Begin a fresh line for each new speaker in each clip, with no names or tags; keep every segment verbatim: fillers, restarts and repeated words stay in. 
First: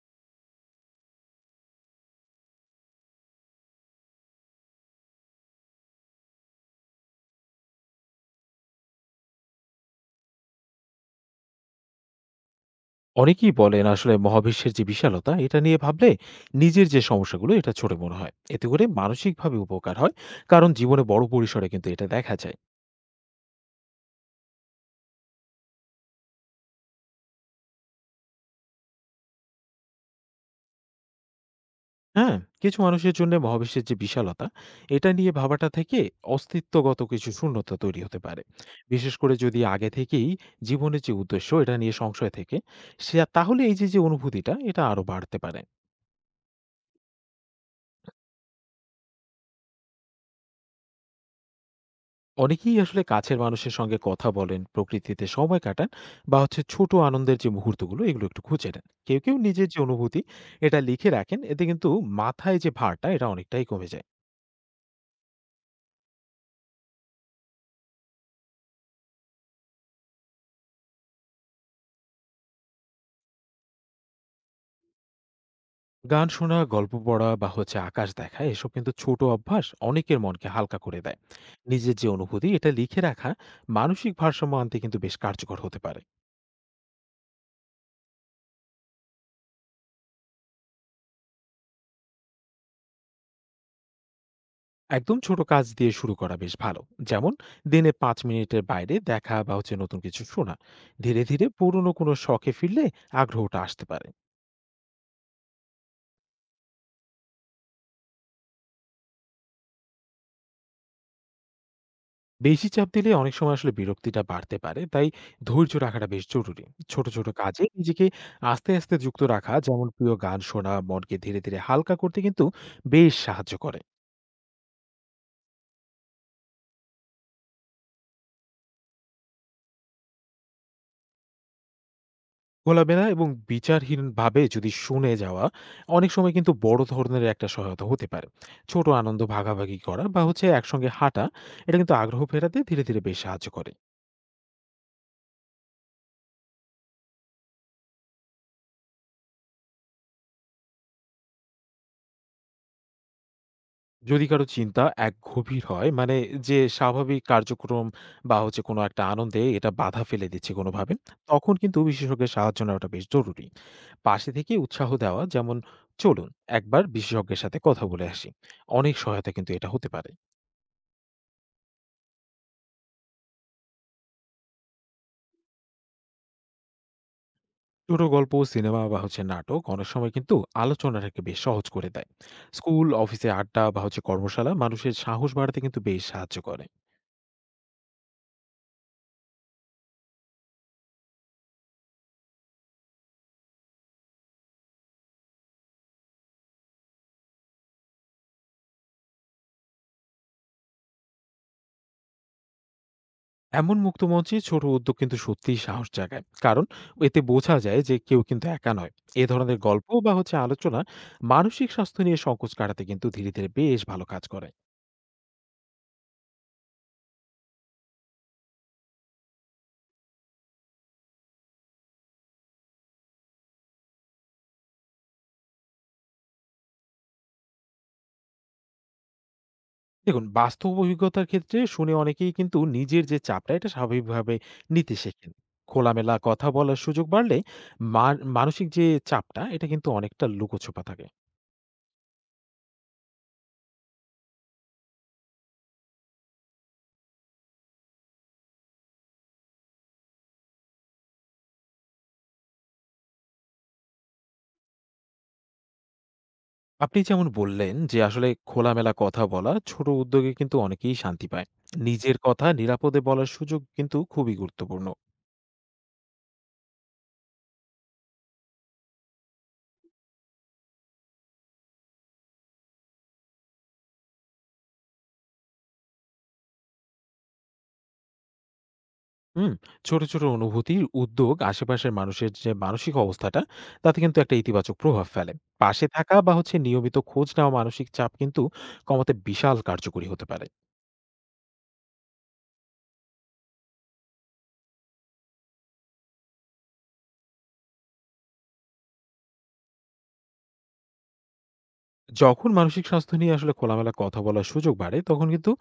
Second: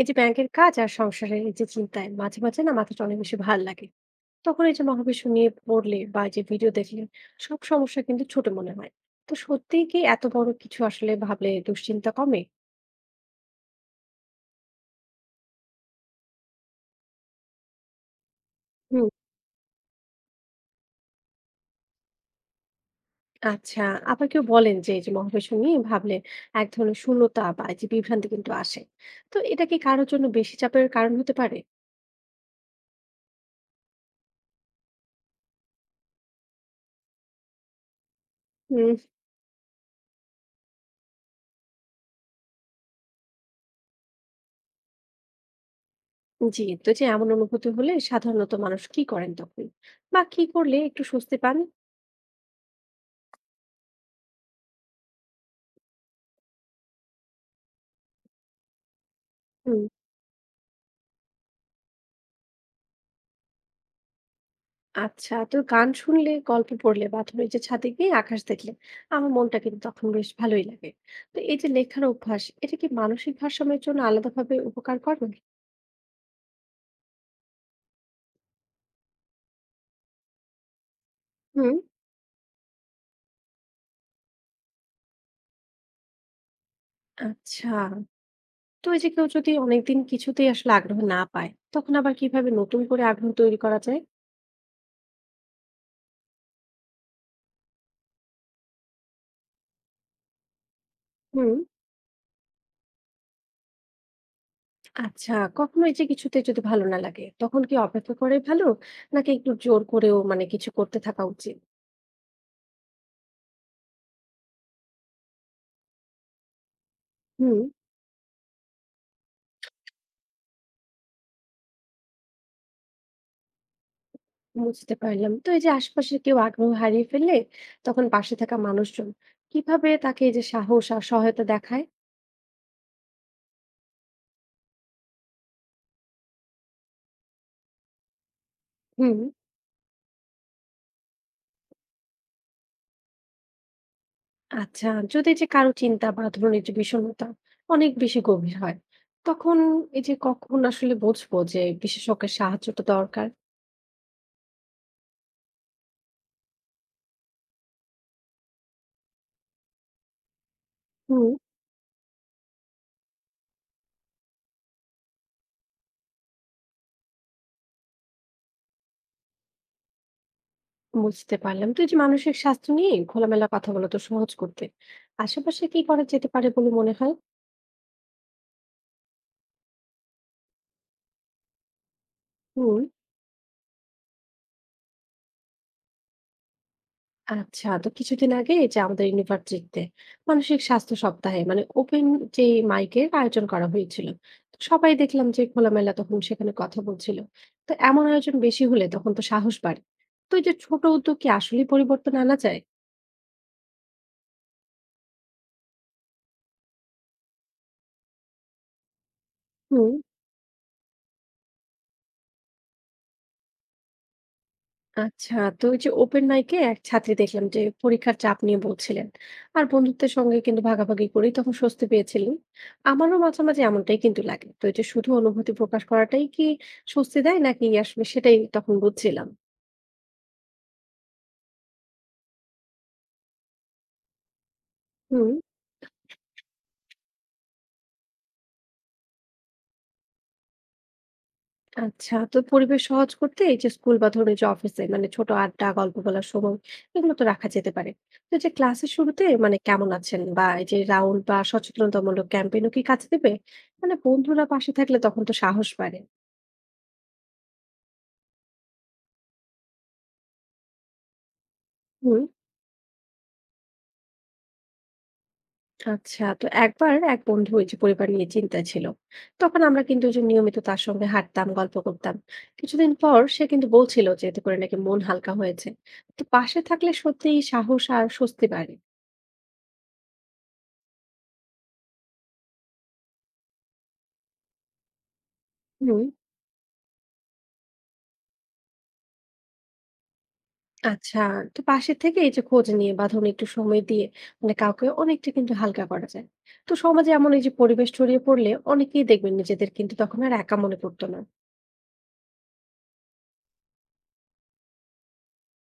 এই যে ব্যাংকের কাজ আর সংসারের এই যে চিন্তায় মাঝে মাঝে না মাথাটা অনেক বেশি ভার লাগে। তখন এই যে মহাবিশ্ব নিয়ে পড়লে বা এই যে ভিডিও দেখলে সব সমস্যা কিন্তু ছোট মনে হয়। তো সত্যিই কি এত বড় কিছু আসলে ভাবলে দুশ্চিন্তা কমে?
অনেকেই বলেন আসলে মহাবিশ্বের যে বিশালতা এটা নিয়ে ভাবলে নিজের যে সমস্যাগুলো এটা ছোট মনে হয়, এতে করে
হুম।
মানসিকভাবে উপকার হয়। কারণ জীবনে বড় পরিসরে কিন্তু এটা দেখা যায়।
আচ্ছা। আবার কেউ বলেন যে এই যে মহাবিশ্ব নিয়ে ভাবলে এক ধরনের শূন্যতা বা এই যে বিভ্রান্তি কিন্তু আসে। তো এটা কি কারোর জন্য বেশি চাপের কারণ হতে পারে?
হ্যাঁ, কিছু মানুষের জন্য মহাবিশ্বের যে বিশালতা এটা নিয়ে ভাবাটা থেকে অস্তিত্বগত কিছু শূন্যতা তৈরি হতে পারে।
হুম।
বিশেষ করে যদি আগে থেকেই জীবনের যে উদ্দেশ্য এটা নিয়ে সংশয় থেকে সে, তাহলে এই যে যে অনুভূতিটা এটা আরো বাড়তে পারে।
জি, তো যে এমন অনুভূতি হলে সাধারণত মানুষ কি করেন তখন, বা কি করলে একটু স্বস্তি পান?
অনেকেই আসলে কাছের মানুষের সঙ্গে কথা বলেন, প্রকৃতিতে সময় কাটান, বা হচ্ছে ছোট আনন্দের যে মুহূর্তগুলো এগুলো একটু খুঁজে নেন। কেউ কেউ নিজের যে অনুভূতি এটা লিখে রাখেন, এতে কিন্তু মাথায় যে ভারটা এটা অনেকটাই কমে যায়।
আচ্ছা, তো গান শুনলে গল্প পড়লে বা ধরো এই যে ছাদে গিয়ে আকাশ দেখলে আমার মনটা কিন্তু তখন বেশ ভালোই লাগে। তো এই যে লেখার অভ্যাস এটা কি মানসিক ভারসাম্যের জন্য আলাদাভাবে উপকার করে?
গান শোনা, গল্প পড়া বা হচ্ছে আকাশ দেখা এসব কিন্তু ছোট অভ্যাস অনেকের মনকে হালকা করে দেয়।
হুম।
নিজের যে অনুভূতি এটা লিখে রাখা মানসিক ভারসাম্য আনতে কিন্তু বেশ কার্যকর হতে পারে।
আচ্ছা, তো এই যে কেউ যদি অনেকদিন কিছুতেই আসলে আগ্রহ না পায় তখন আবার কিভাবে নতুন করে আগ্রহ তৈরি করা যায়?
একদম ছোট কাজ দিয়ে শুরু করা বেশ ভালো। যেমন দিনে পাঁচ মিনিটের বাইরে দেখা বা হচ্ছে নতুন কিছু শোনা, ধীরে ধীরে
হুম।
পুরনো কোনো শখে ফিরলে আগ্রহটা আসতে পারে।
আচ্ছা। কখনো এই যে কিছুতে যদি ভালো না লাগে তখন কি অপেক্ষা করে ভালো, নাকি একটু জোর করেও মানে কিছু করতে থাকা উচিত?
বেশি চাপ দিলে অনেক সময় আসলে বিরক্তিটা বাড়তে পারে, তাই ধৈর্য রাখাটা বেশ জরুরি। ছোট ছোট
হুম।
কাজে নিজেকে আস্তে আস্তে যুক্ত রাখা, যেমন প্রিয় গান শোনা, মনকে ধীরে ধীরে হালকা করতে কিন্তু বেশ সাহায্য করে।
বুঝতে পারলাম। তো এই যে আশপাশের কেউ আগ্রহ হারিয়ে ফেললে তখন পাশে থাকা মানুষজন কিভাবে তাকে এই যে সাহস আর সহায়তা দেখায়?
খোলামেলা এবং বিচারহীনভাবে যদি শুনে যাওয়া অনেক সময় কিন্তু বড় ধরনের একটা সহায়তা হতে পারে। ছোট
হুম।
আনন্দ ভাগাভাগি করা বা হচ্ছে একসঙ্গে হাঁটা, এটা কিন্তু আগ্রহ ফেরাতে ধীরে ধীরে বেশ সাহায্য করে।
আচ্ছা, যদি এই যে কারো চিন্তা বা ধরুন এই যে বিষণ্ণতা অনেক বেশি গভীর হয় তখন এই যে কখন আসলে বুঝবো যে বিশেষজ্ঞের সাহায্যটা দরকার?
যদি কারো চিন্তা এক গভীর হয়, মানে যে স্বাভাবিক কার্যক্রম বা হচ্ছে কোনো একটা আনন্দে এটা বাধা ফেলে দিচ্ছে কোনোভাবে,
হুম।
তখন কিন্তু বিশেষজ্ঞের সাহায্য নেওয়াটা বেশ জরুরি। পাশে থেকে উৎসাহ দেওয়া, যেমন, চলুন একবার বিশেষজ্ঞের সাথে কথা বলে আসি, অনেক সহায়তা কিন্তু এটা হতে পারে।
বুঝতে পারলাম। তো এই যে মানসিক স্বাস্থ্য নিয়ে খোলামেলা কথা বলা তো সহজ করতে আশেপাশে কি করা যেতে পারে বলে মনে হয়?
ছোট গল্প, সিনেমা বা হচ্ছে নাটক অনেক সময় কিন্তু আলোচনাটাকে বেশ সহজ করে দেয়।
হুম।
স্কুল, অফিসে আড্ডা বা হচ্ছে কর্মশালা মানুষের সাহস বাড়াতে কিন্তু বেশ সাহায্য করে।
আচ্ছা, তো কিছুদিন আগে এই যে আমাদের ইউনিভার্সিটিতে মানসিক স্বাস্থ্য সপ্তাহে মানে ওপেন যে মাইকের আয়োজন করা হয়েছিল। তো সবাই দেখলাম যে খোলামেলা তখন সেখানে কথা বলছিল। তো এমন আয়োজন বেশি হলে তখন তো সাহস বাড়ে। তো এই যে ছোট উদ্যোগ কি আসলেই পরিবর্তন আনা যায়?
এমন মুক্ত মঞ্চে ছোট উদ্যোগ কিন্তু সত্যিই সাহস জাগায়, কারণ এতে বোঝা যায় যে কেউ কিন্তু একা নয়। এ ধরনের গল্প
হুম।
বা হচ্ছে আলোচনা মানসিক স্বাস্থ্য নিয়ে সংকোচ কাটাতে কিন্তু ধীরে ধীরে বেশ ভালো কাজ করে।
আচ্ছা, তো ওই যে ওপেন মাইকে এক ছাত্রী দেখলাম যে পরীক্ষার চাপ নিয়ে বলছিলেন আর বন্ধুত্বের সঙ্গে কিন্তু ভাগাভাগি করেই তখন স্বস্তি পেয়েছিলেন। আমারও মাঝে মাঝে এমনটাই কিন্তু লাগে। তো এই যে শুধু অনুভূতি প্রকাশ করাটাই কি স্বস্তি দেয়, নাকি আসলে সেটাই তখন বুঝছিলাম।
দেখুন, বাস্তব অভিজ্ঞতার ক্ষেত্রে শুনে অনেকেই কিন্তু নিজের যে চাপটা, এটা স্বাভাবিকভাবে নিতে
হুম।
শেখেন। খোলামেলা কথা বলার সুযোগ বাড়লে মান মানসিক যে চাপটা, এটা কিন্তু অনেকটা লুকোছোপা থাকে।
আচ্ছা, তো পরিবেশ সহজ করতে এই যে স্কুল বা ধরুন এই যে অফিসে মানে ছোট আড্ডা গল্প বলার সময় এগুলো তো রাখা যেতে পারে। তো এই যে ক্লাসের শুরুতে মানে কেমন আছেন বা এই যে রাউন্ড বা সচেতনতামূলক ক্যাম্পেইনও কি কাজে দেবে? মানে বন্ধুরা পাশে থাকলে তখন তো সাহস বাড়ে।
আপনি যেমন বললেন যে, আসলে খোলামেলা কথা বলা, ছোট উদ্যোগে কিন্তু অনেকেই শান্তি পায়। নিজের
হুম,
কথা নিরাপদে বলার সুযোগ কিন্তু খুবই গুরুত্বপূর্ণ।
আচ্ছা। তো একবার এক বন্ধু ওই যে পরিবার নিয়ে চিন্তায় ছিল। তখন আমরা কিন্তু ওই যে নিয়মিত তার সঙ্গে হাঁটতাম, গল্প করতাম। কিছুদিন পর সে কিন্তু বলছিল যে এতে করে নাকি মন হালকা হয়েছে। তো পাশে থাকলে সত্যিই সাহস আর স্বস্তি বাড়ে।
হুম। ছোট, ছোট অনুভূতির উদ্যোগ আশেপাশের মানুষের যে মানসিক অবস্থাটা, তাতে কিন্তু একটা ইতিবাচক প্রভাব ফেলে। পাশে
হুম,
থাকা বা হচ্ছে নিয়মিত খোঁজ নেওয়া মানসিক চাপ কিন্তু কমাতে বিশাল কার্যকরী হতে পারে।
আচ্ছা। তো পাশে থেকে এই যে খোঁজ নিয়ে বা ধরুন একটু সময় দিয়ে মানে কাউকে অনেকটা কিন্তু হালকা করা যায়। তো সমাজে এমন এই যে পরিবেশ ছড়িয়ে পড়লে অনেকেই দেখবেন নিজেদের কিন্তু তখন আর একা মনে করতো না।
যখন মানসিক স্বাস্থ্য নিয়ে আসলে খোলামেলা কথা বলার সুযোগ বাড়ে, তখন কিন্তু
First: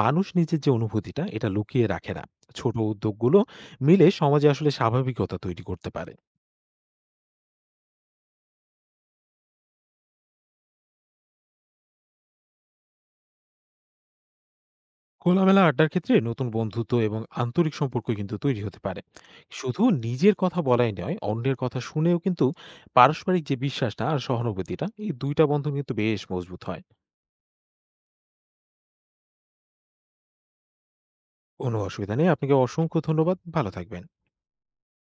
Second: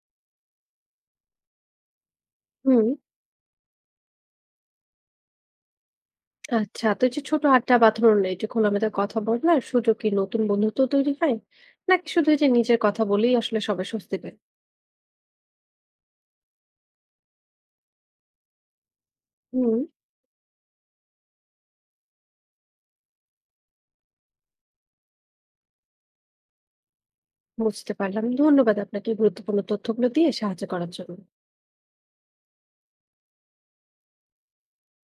মানুষ নিজের যে অনুভূতিটা, এটা লুকিয়ে রাখে না। ছোট
হুম।
উদ্যোগগুলো মিলে সমাজে আসলে স্বাভাবিকতা তৈরি করতে পারে।
আচ্ছা, তো এই যে ছোট আড্ডা বা ধরুন এই যে খোলামেলা কথা বলার সুযোগ কি নতুন বন্ধুত্ব তৈরি হয়, নাকি শুধু এই যে নিজের কথা বলেই আসলে সবাই স্বস্তি পায়?
খোলামেলা আড্ডার ক্ষেত্রে নতুন বন্ধুত্ব এবং আন্তরিক সম্পর্ক কিন্তু তৈরি হতে পারে।
হুম।
শুধু নিজের কথা বলাই নয়, অন্যের কথা শুনেও কিন্তু পারস্পরিক যে বিশ্বাসটা আর সহানুভূতিটা, এই দুইটা বন্ধন কিন্তু বেশ মজবুত হয়।
বুঝতে পারলাম। ধন্যবাদ আপনাকে এই গুরুত্বপূর্ণ তথ্যগুলো দিয়ে সাহায্য করার জন্য।
কোনো অসুবিধা নেই, আপনাকে অসংখ্য ধন্যবাদ, ভালো থাকবেন।